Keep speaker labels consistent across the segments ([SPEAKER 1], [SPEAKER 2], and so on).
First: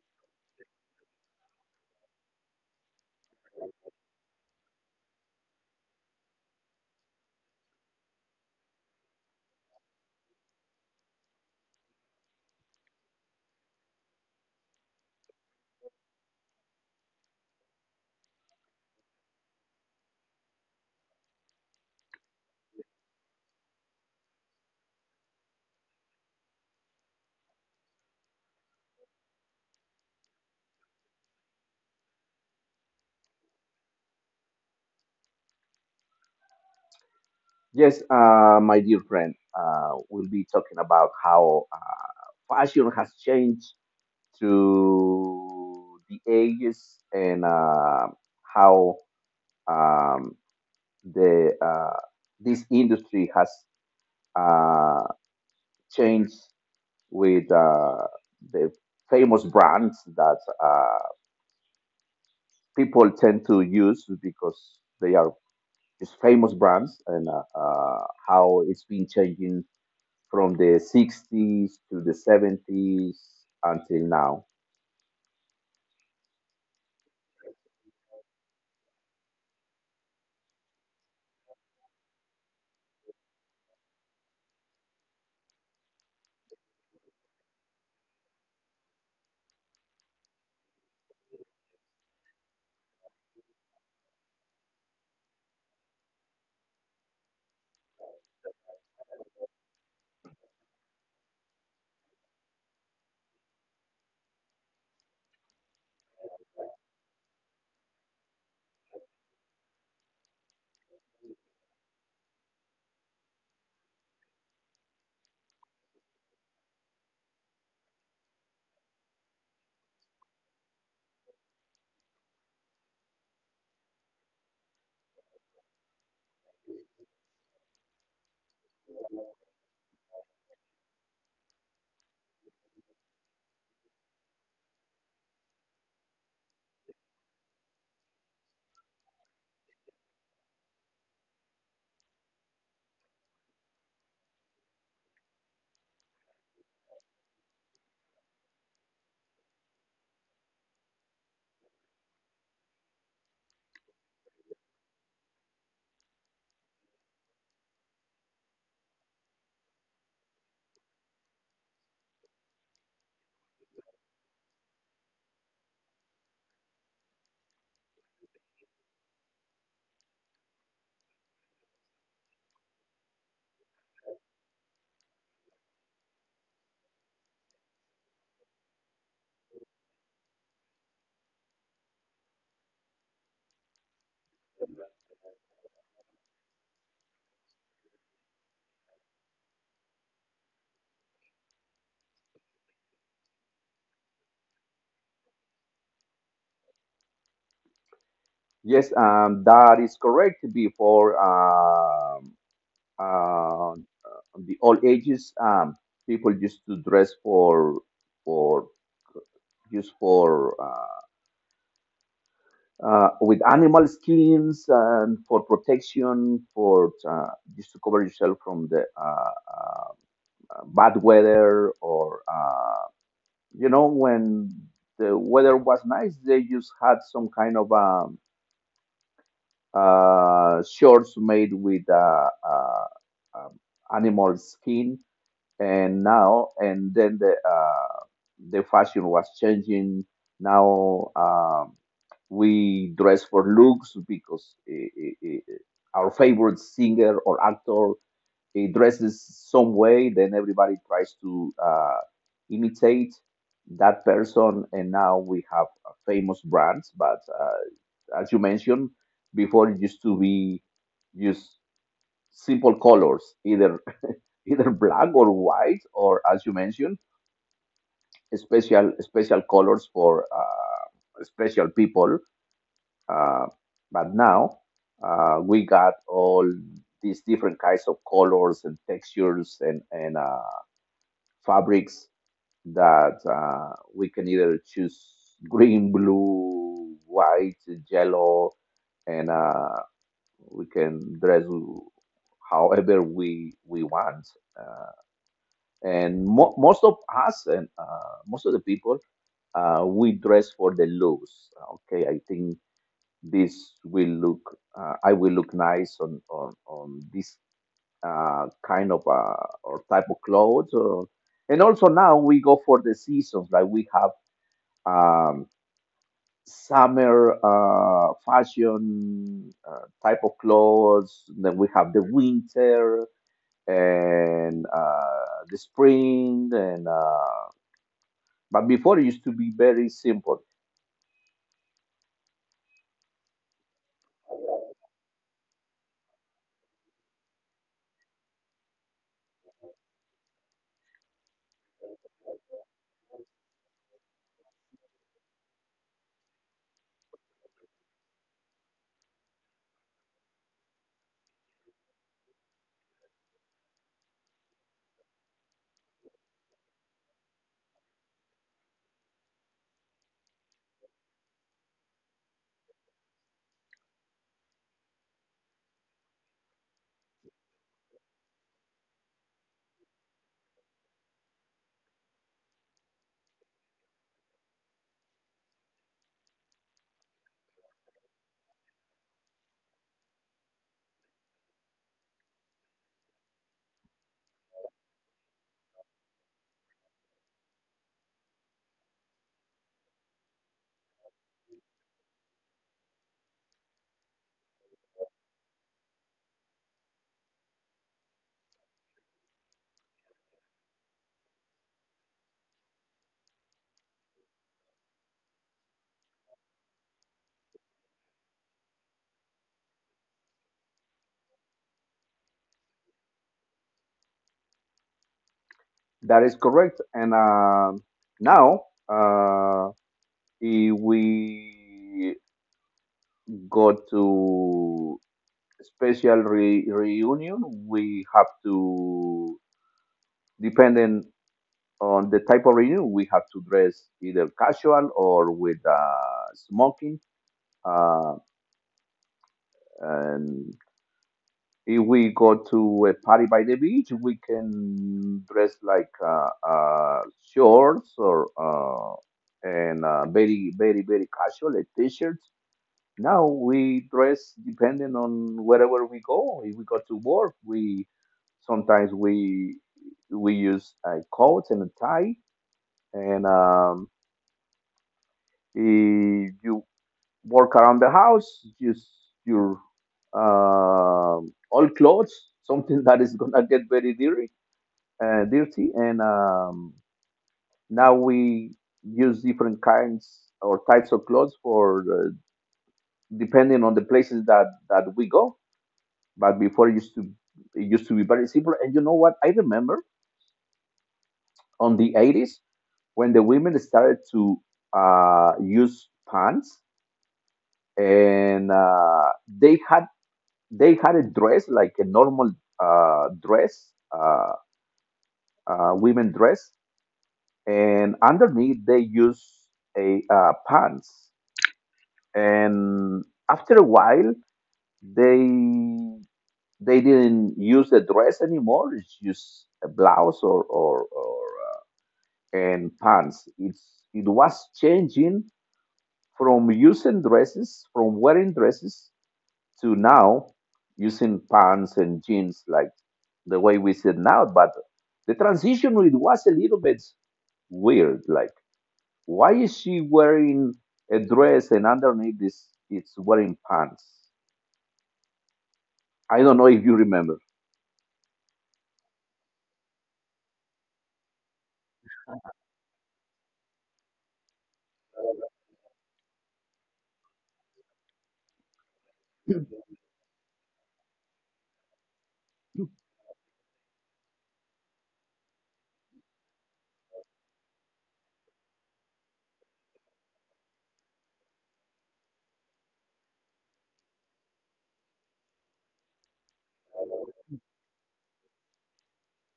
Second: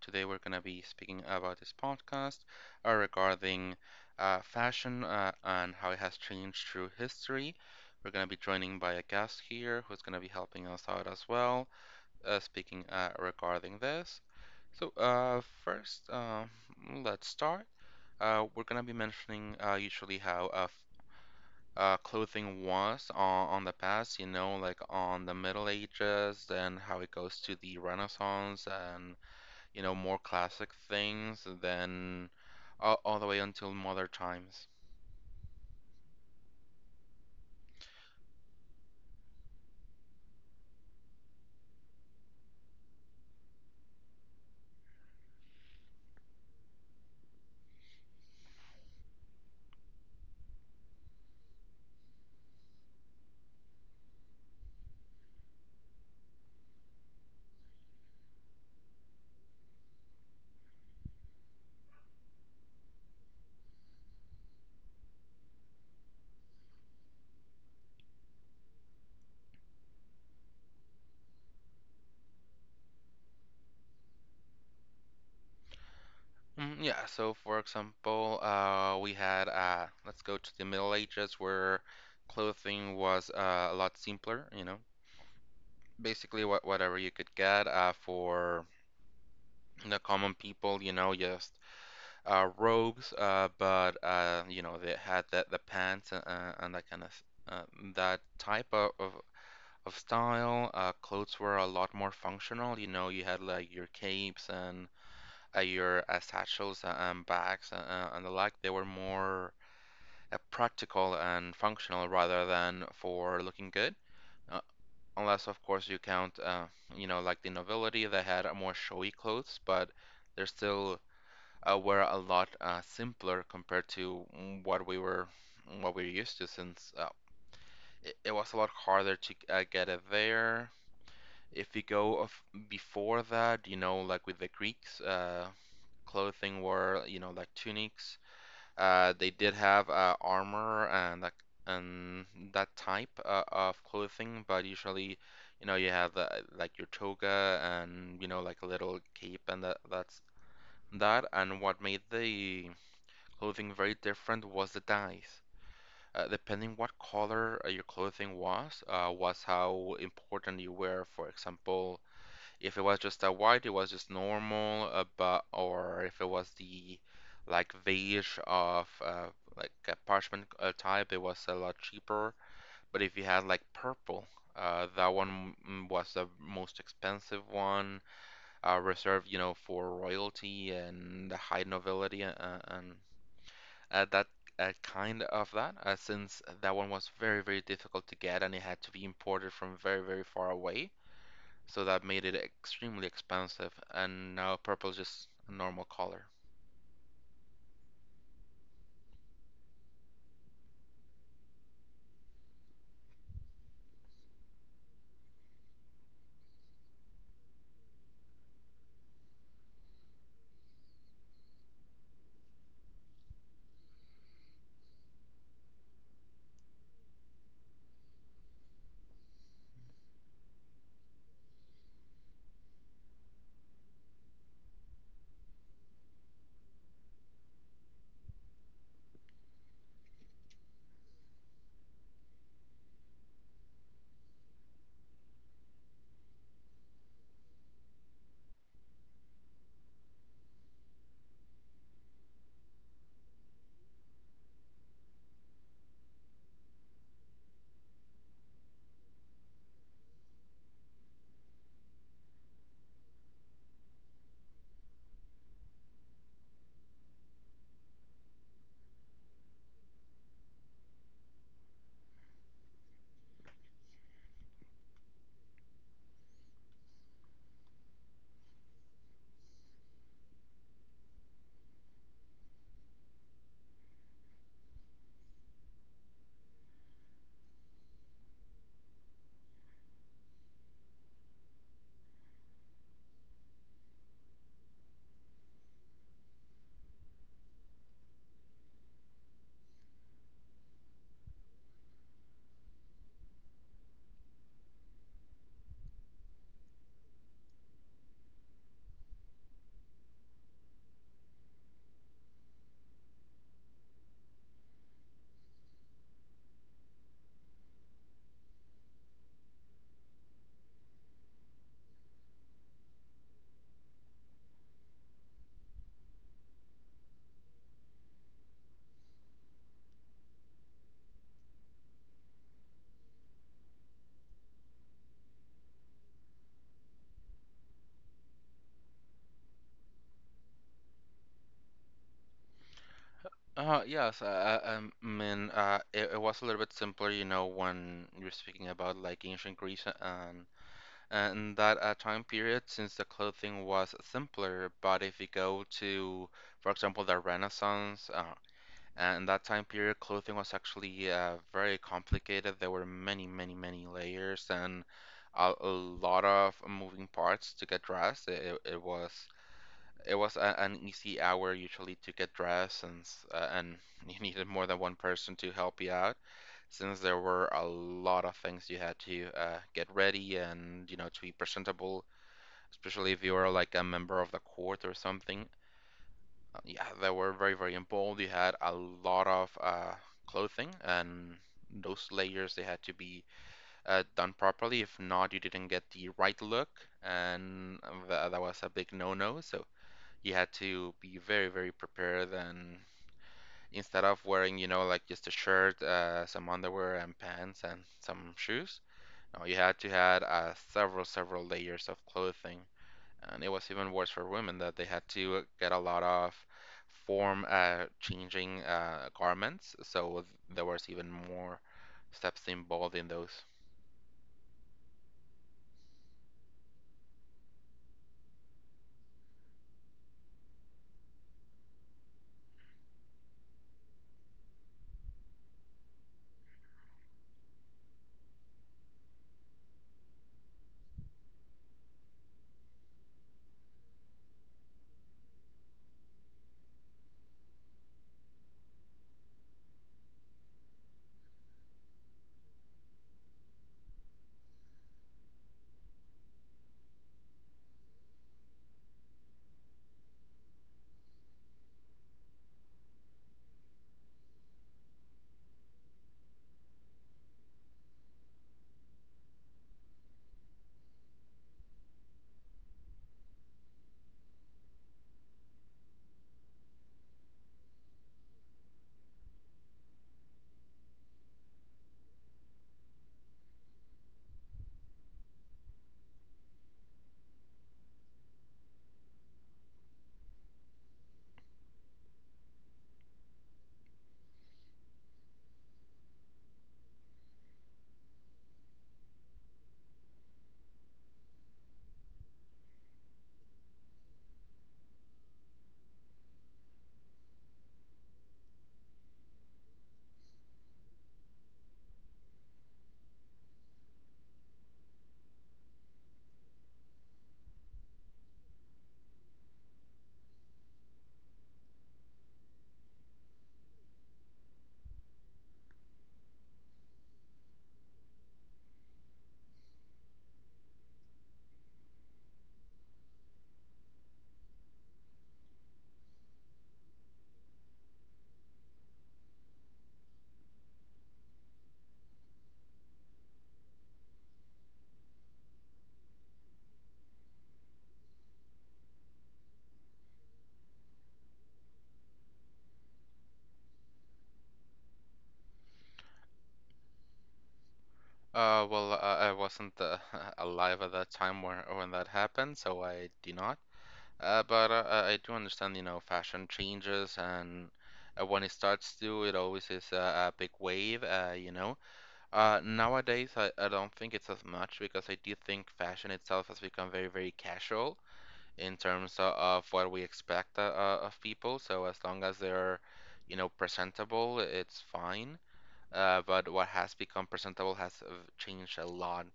[SPEAKER 1] Today we're going to be speaking about this podcast regarding fashion and how it has changed through history. We're going to be joining by a guest here who's going to be helping us out as well, speaking regarding this. So, first, let's start. We're going to be mentioning usually how clothing was on the past, you know, like on the Middle Ages and how it goes to the Renaissance and, you know, more classic things, then all the way until modern times.
[SPEAKER 2] Yes, my dear friend, we'll be talking about how fashion has changed through the ages and how um, the this industry has uh, changed with the famous brands that uh, people tend to use because they are just famous brands, and how it's been changing from the 60s to the 70s until now.
[SPEAKER 1] Mm, yeah, so for example, we had, let's go to the Middle Ages where clothing was a lot simpler, you know. Basically, whatever you could get for the common people, you know, just robes, but, you know, they had the pants and that kind of uh, that type of style. Clothes were a lot more functional. You know, you had like your capes and your satchels and bags, and the like. They were more practical and functional rather than for looking good. Uh, Unless, of course, you count, you know, like the nobility, they had more showy clothes, but they're still were a lot simpler compared to what we were, what we were used to, since it was a lot harder to get it there. If you go of before that, you know, like with the Greeks, clothing were, you know, like tunics. They did have armor and that type of clothing, but usually, you know, you have like your toga and, you know, like a little cape and that's that. And what made the clothing very different was the dyes. Depending what color your clothing was how important you were. For example, if it was just a white, it was just normal, but or if it was the like beige of, like a parchment type, it was a lot cheaper. But if you had like purple, that one, was the most expensive one, reserved, you know, for royalty and the high nobility, and that kind of that, since that one was very, very difficult to get and it had to be imported from very, very far away. So that made it extremely expensive, and now purple is just a normal color.
[SPEAKER 2] Yes, that is correct. Before the old ages, people used to dress for just for with animal skins and for protection, for just to cover yourself from the bad weather. Or You know, when the weather was nice, they just had some kind of shorts made with um, animal skin, and now and then the fashion was changing. Now, we dress for looks because I our favorite singer or actor, he dresses some way, then everybody tries to imitate that person, and now we have famous brands. But as you mentioned before, it used to be just simple colors, either either black or white, or, as you mentioned, special colors for special people. Uh, but now, we got all these different kinds of colors and textures, and fabrics that we can either choose green, blue, white, yellow, and we can dress however we want. Uh, and most of us, and most of the people, we dress for the looks. Okay, I think this will look. I will look nice on this kind of or type of clothes. Or, and also now we go for the seasons. Like we have um, summer fashion type of clothes. Then we have the winter and the spring. And but before it used to be very simple.
[SPEAKER 1] Yes, I mean, it was a little bit simpler, you know, when you're speaking about like ancient Greece and that time period, since the clothing was simpler. But if you go to, for example, the Renaissance, and in that time period, clothing was actually very complicated. There were many, many, many layers and a lot of moving parts to get dressed. It was, it was a, an easy hour usually to get dressed, and and you needed more than one person to help you out, since there were a lot of things you had to get ready and, you know, to be presentable, especially if you were like a member of the court or something. Yeah, they were very, very involved. You had a lot of clothing, and those layers, they had to be done properly. If not, you didn't get the right look, and that was a big no-no. So you had to be very, very prepared. And instead of wearing, you know, like just a shirt, some underwear and pants and some shoes, no, you had to had several, several layers of clothing, and it was even worse for women, that they had to get a lot of form changing garments. So there was even more steps involved in those.
[SPEAKER 2] That is correct. And now, if we go to special reunion, we have to, depending on the type of reunion, we have to dress either casual or with smoking. Uh, and if we go to a party by the beach, we can dress like shorts, or and very, very, very casual, a t-shirt. Now we dress depending on wherever we go. If we go to work, we sometimes we use a coat and a tie. And if you work around the house, use your all clothes, something that is gonna get very dirty, dirty. And now we use different kinds or types of clothes for depending on the places that we go. But before, it used to be very simple. And you know what? I remember on the 80s when the women started to use pants, and uh, they had a dress, like a normal dress, uh, women dress, and underneath they use a pants. And after a while, they they didn't use the dress anymore. It's just a blouse, or and pants. It was changing from using dresses, from wearing dresses, to now using pants and jeans like the way we said now. But the transition, it was a little bit weird. Like, why is she wearing a dress and underneath this it's wearing pants? I don't know if you remember.
[SPEAKER 1] Well, I wasn't alive at that time where, when that happened, so I do not. But I do understand, you know, fashion changes, and when it starts to, it always is a big wave, you know. Nowadays, I don't think it's as much, because I do think fashion itself has become very, very casual, in terms of what we expect of people. So as long as they're, you know, presentable, it's fine. But what has become presentable has changed a lot.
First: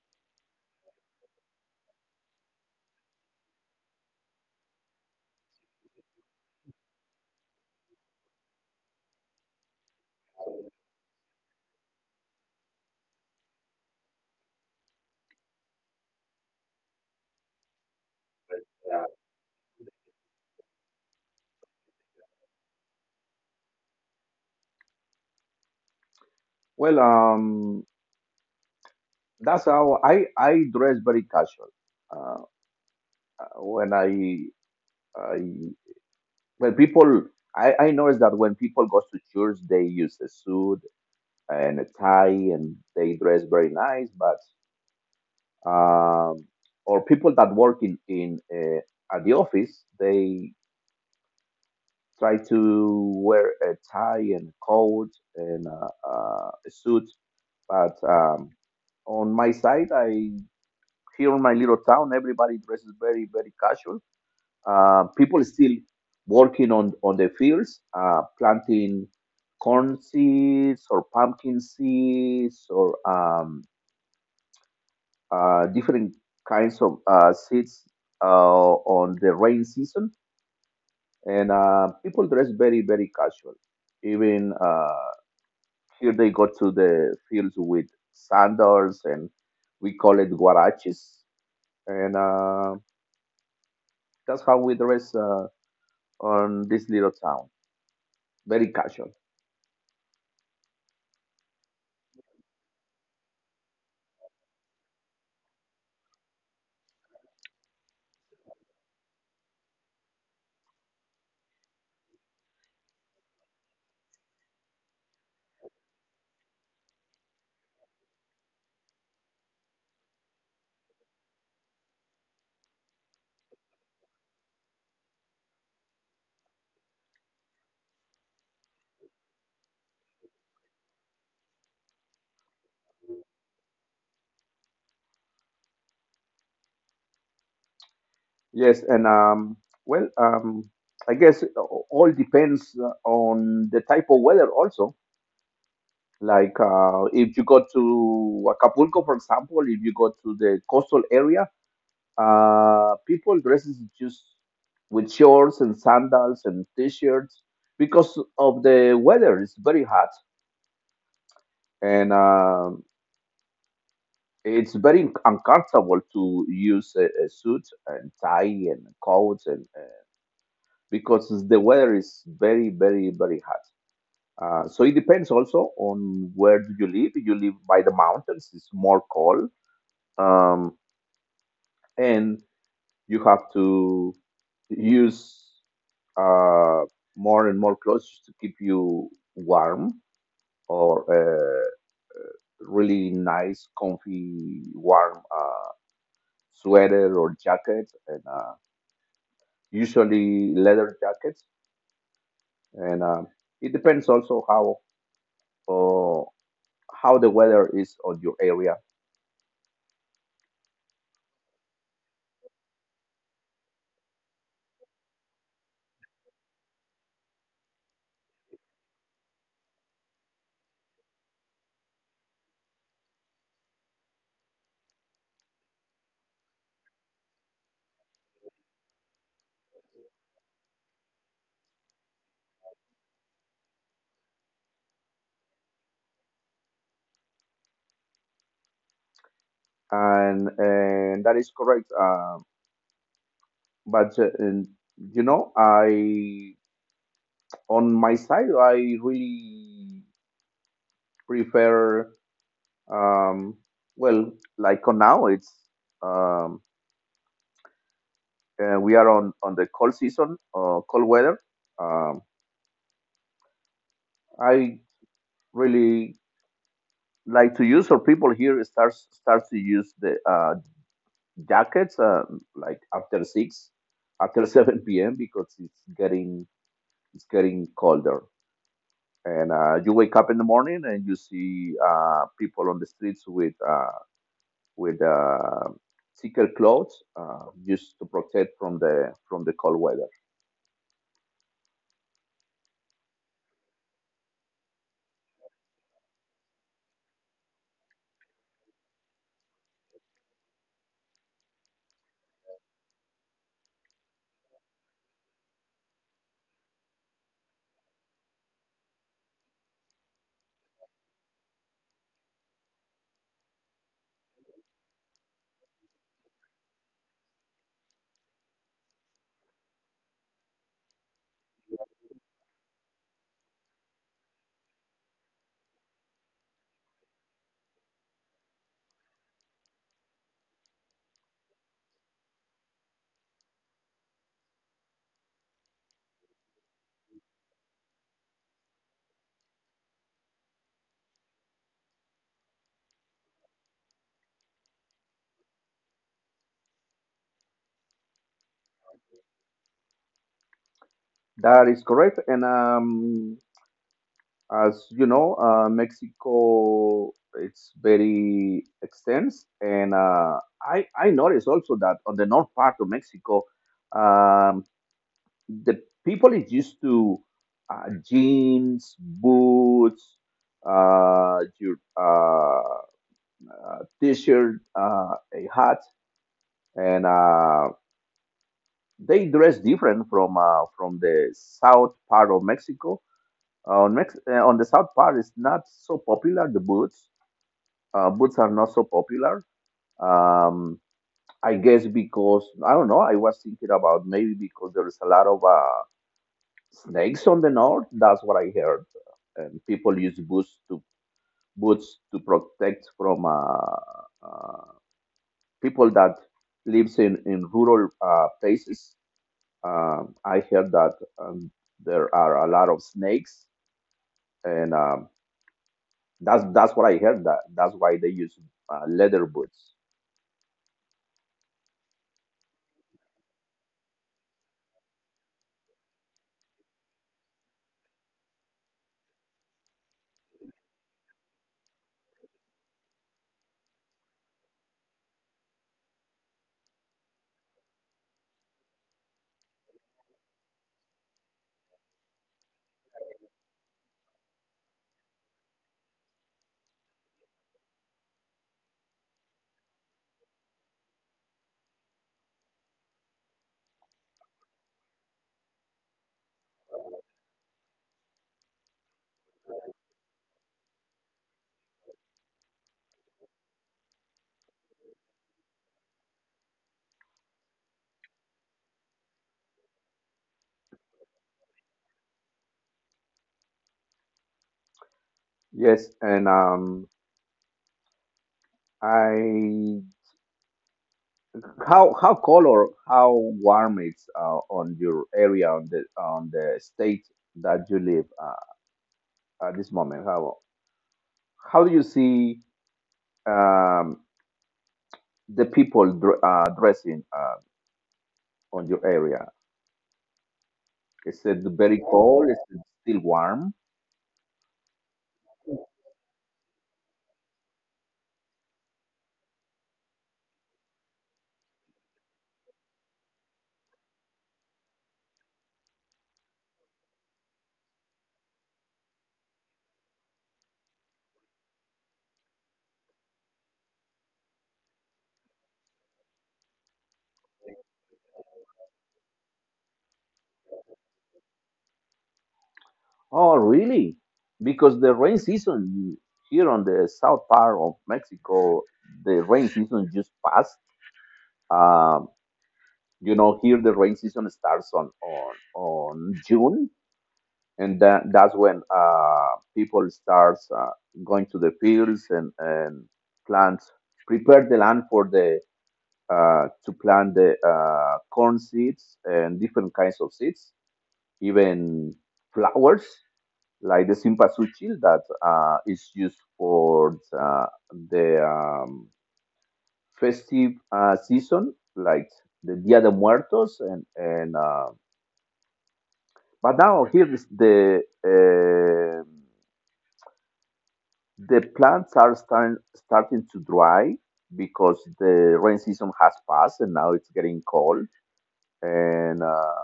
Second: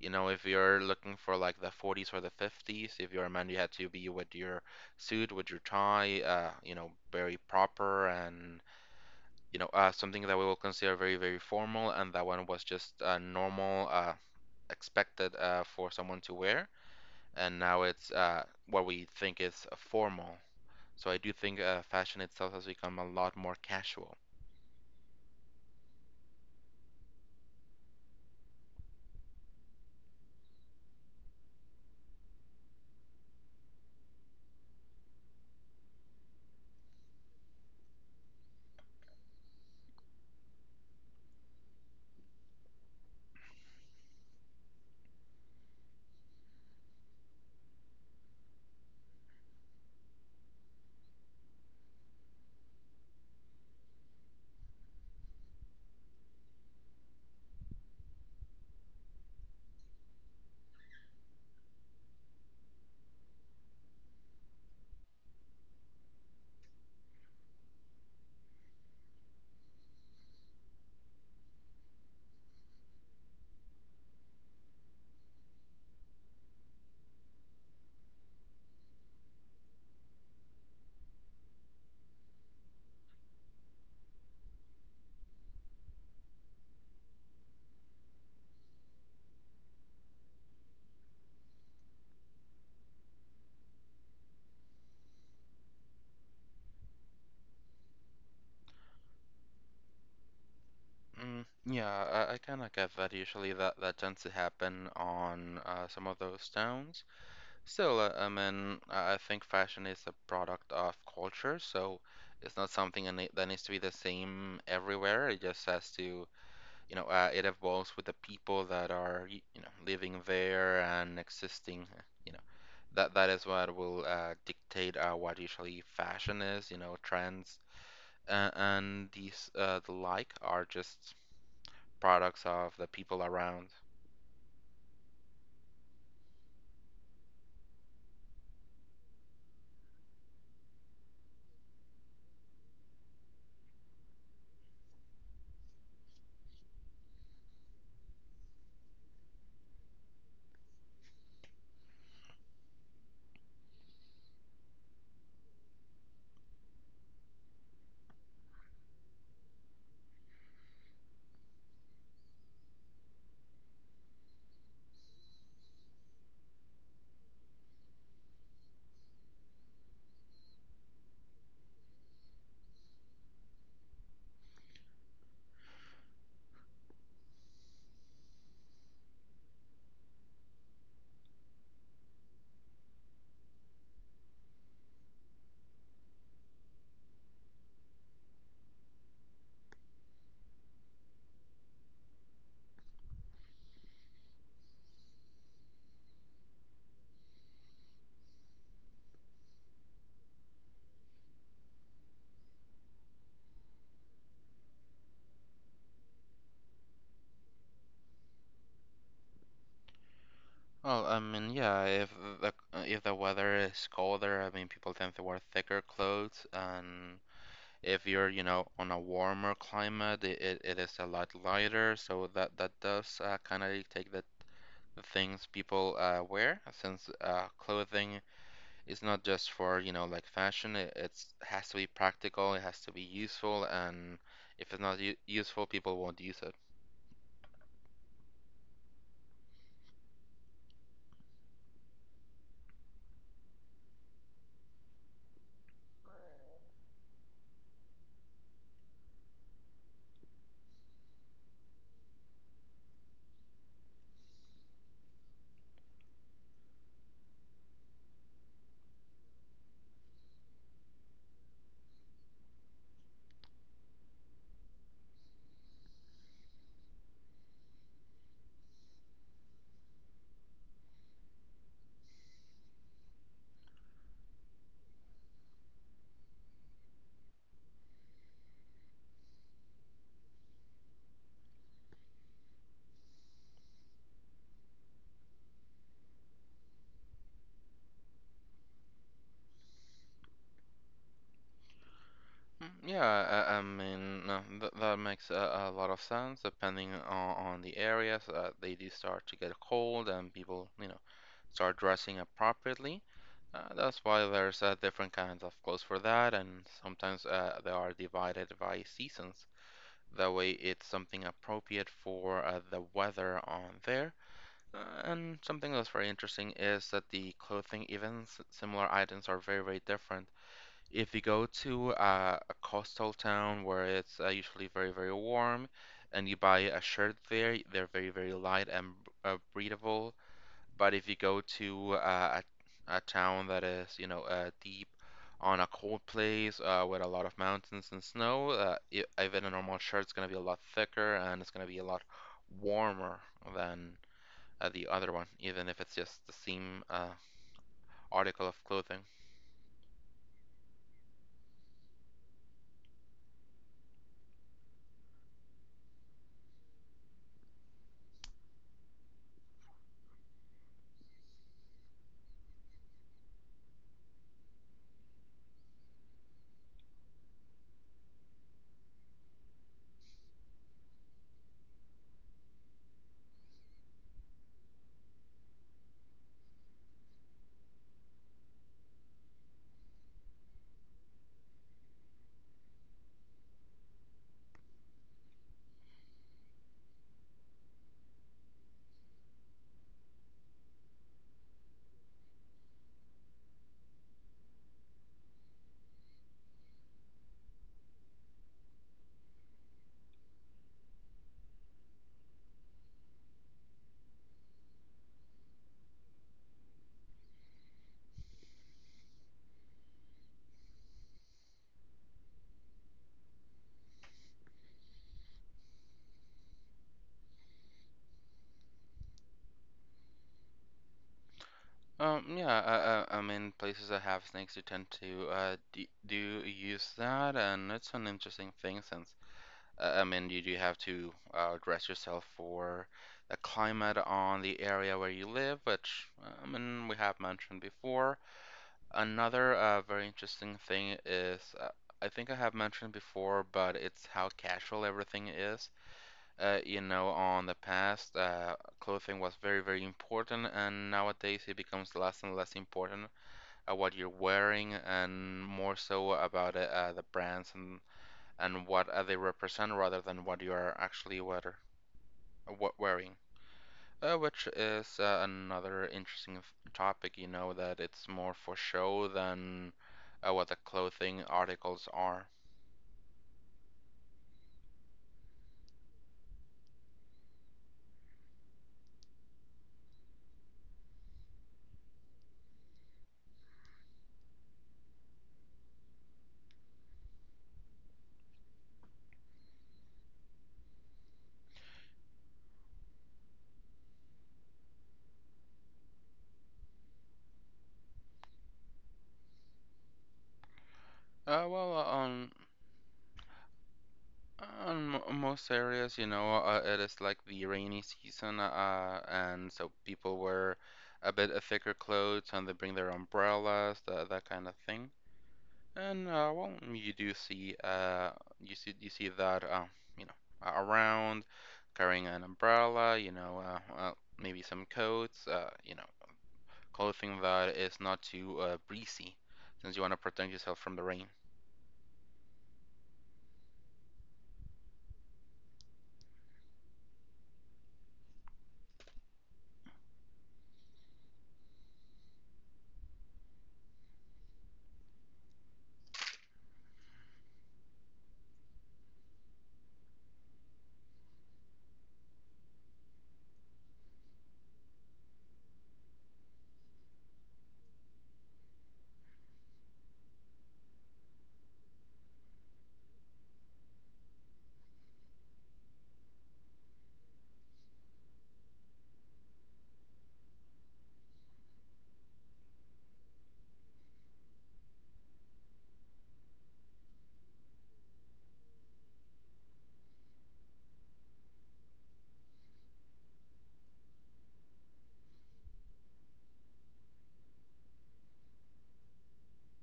[SPEAKER 1] You know, if you're looking for like the 40s or the 50s, if you're a man, you had to be with your suit, with your tie, you know, very proper and, you know, something that we will consider very, very formal. And that one was just normal, expected for someone to wear, and now it's what we think is formal. So I do think fashion itself has become a lot more casual.
[SPEAKER 2] Well, that's how I dress, very casual. Uh, when I Well, people, I noticed that when people go to church, they use a suit and a tie and they dress very nice. But, um, or people that work in at the office, they try to wear a tie and coat and a suit. But on my side, I here in my little town, everybody dresses very, very casual. People are still working on the fields, planting corn seeds or pumpkin seeds or different kinds of seeds uh, on the rain season. And people dress very, very casual. Even here they go to the fields with sandals, and we call it guaraches. And that's how we dress on this little town. Very casual.
[SPEAKER 1] Mm, yeah, I kind of get that. Usually, that tends to happen on some of those towns. Still, I mean, I think fashion is a product of culture, so it's not something that that needs to be the same everywhere. It just has to, you know, it evolves with the people that are, you know, living there and existing. You know, that is what will dictate what usually fashion is. You know, trends and these the like are just products of the people around.
[SPEAKER 2] Yes, and well, um, I guess it all depends on the type of weather also. Like, if you go to Acapulco, for example, if you go to the coastal area, people dresses just with shorts and sandals and t-shirts because of the weather. It's very hot, and it's very uncomfortable to use a suit and tie and coats, and because the weather is very, very, very hot. So it depends also on where do you live. You live by the mountains; it's more cold, um, and you have to use uh, more and more clothes to keep you warm, or really nice, comfy, warm sweater or jacket, and usually leather jackets. And it depends also uh, how the weather is on your area.
[SPEAKER 1] Well, I mean, yeah, the if the weather is colder, I mean, people tend to wear thicker clothes, and if you're, you know, on a warmer climate, it is a lot lighter, so that does kind of dictate the things people wear, since clothing is not just for, you know, like fashion. Has to be practical, it has to be useful, and if it's not useful, people won't use it.
[SPEAKER 2] And that is correct. But uh, and, you know, I on my side, I really prefer. Um, well, like on now, it's um, we are on the cold season, cold weather. Um, I really like to use, or people here starts to use the jackets like after six, after 7 p.m. because it's getting colder. And you wake up in the morning and you see people on the streets with thicker clothes just to protect from the cold weather.
[SPEAKER 1] Mm, yeah, I mean, no, that makes a lot of sense, depending on the areas. They do start to get cold and people, you know, start dressing appropriately. That's why there's different kinds of clothes for that, and sometimes they are divided by seasons. That way, it's something appropriate for the weather on there. And something that's very interesting is that the clothing, even similar items, are very, very different. If you go to a coastal town where it's usually very, very warm, and you buy a shirt there, they're very, very light and breathable. But if you go to a town that is, you know, deep on a cold place with a lot of mountains and snow, even a normal shirt's gonna be a lot thicker and it's gonna be a lot warmer than the other one, even if it's just the same article of clothing.
[SPEAKER 2] That is correct. And as you know, Mexico it's very extensive. And I noticed also that on the north part of Mexico, um, the people is used to jeans, boots, your t-shirt, a hat, and they dress different from the south part of Mexico. On the south part, it's not so popular. The boots, boots are not so popular. Um, I guess because I don't know. I was thinking about, maybe because there is a lot of snakes on the north. That's what I heard. And people use boots to protect from people that lives in rural places. I heard that there are a lot of snakes, and that's what I heard. That's why they use leather boots.
[SPEAKER 1] Yeah, I mean, places that have snakes, you tend to do use that, and it's an interesting thing, since I mean, you do have to dress yourself for the climate on the area where you live, which I mean, we have mentioned before. Another very interesting thing is, I think I have mentioned before, but it's how casual everything is. You know, on the past, clothing was very, very important, and nowadays it becomes less and less important what you're wearing, and more so about the brands and what they represent rather than what you are actually wearing. Which is another interesting topic, you know, that it's more for show than what the clothing articles are.
[SPEAKER 2] Yes, and I how cold or how warm it's on your area, on the state that you live at this moment? How do you see um, the people dressing on your area? Is it
[SPEAKER 1] Well,
[SPEAKER 2] very cold? Is it still warm?
[SPEAKER 1] on most areas, you know, it is like the rainy season, and so people wear a bit thicker clothes and they bring their umbrellas, that kind of thing. And well, you do see you see that you know, around, carrying an umbrella, you know, maybe some coats, you know, clothing that is not too breezy, since you want to protect yourself from the rain.
[SPEAKER 2] Oh, really? Because the rain season here on the south part of Mexico, the rain season just passed. Um, you know, here the rain season starts on June, and that, that's when people starts going to the fields, and plant prepare the land for the to plant the corn seeds and different kinds of seeds, even flowers like the simpasuchil that is used for the, the um, festive season, like the dia de muertos and but now here is the plants are starting to dry because the rain season has passed and now it's getting cold. And uh,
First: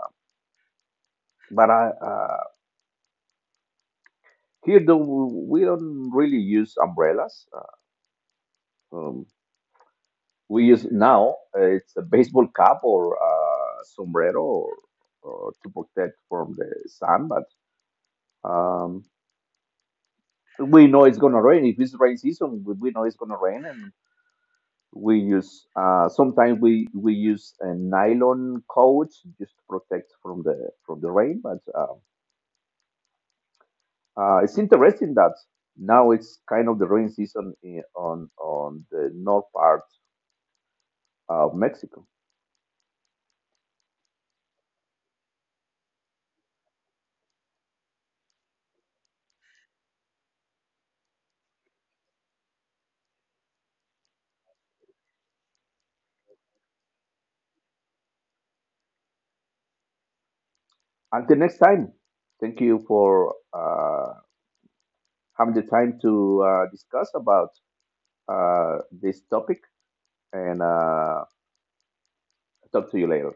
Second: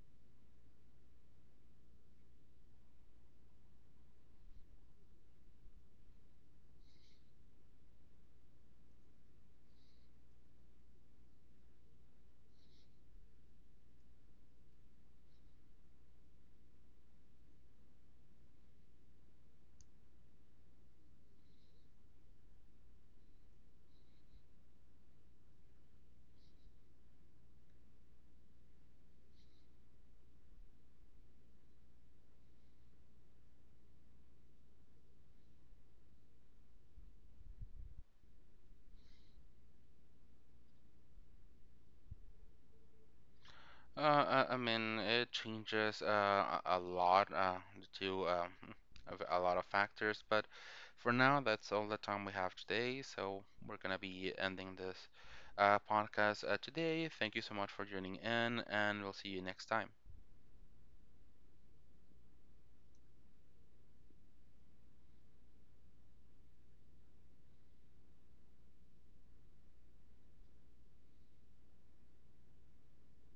[SPEAKER 2] but I, uh, Here though, we don't really use umbrellas. Um, we use now, it's a baseball cap, or sombrero, or to protect from the sun. But um, we know it's gonna rain. If it's rain season, we know it's gonna rain, and we use, sometimes we use a nylon coat just to protect from the rain. But It's interesting that now it's kind of the rain season in, on the north part of Mexico.
[SPEAKER 1] I mean, it changes a lot due to of a lot of factors, but for now, that's all the time we have today. So we're gonna be ending this podcast today. Thank you so much for joining in, and we'll see you next time.
[SPEAKER 2] Until next time, thank you for having the time to discuss about this topic, and talk to you later.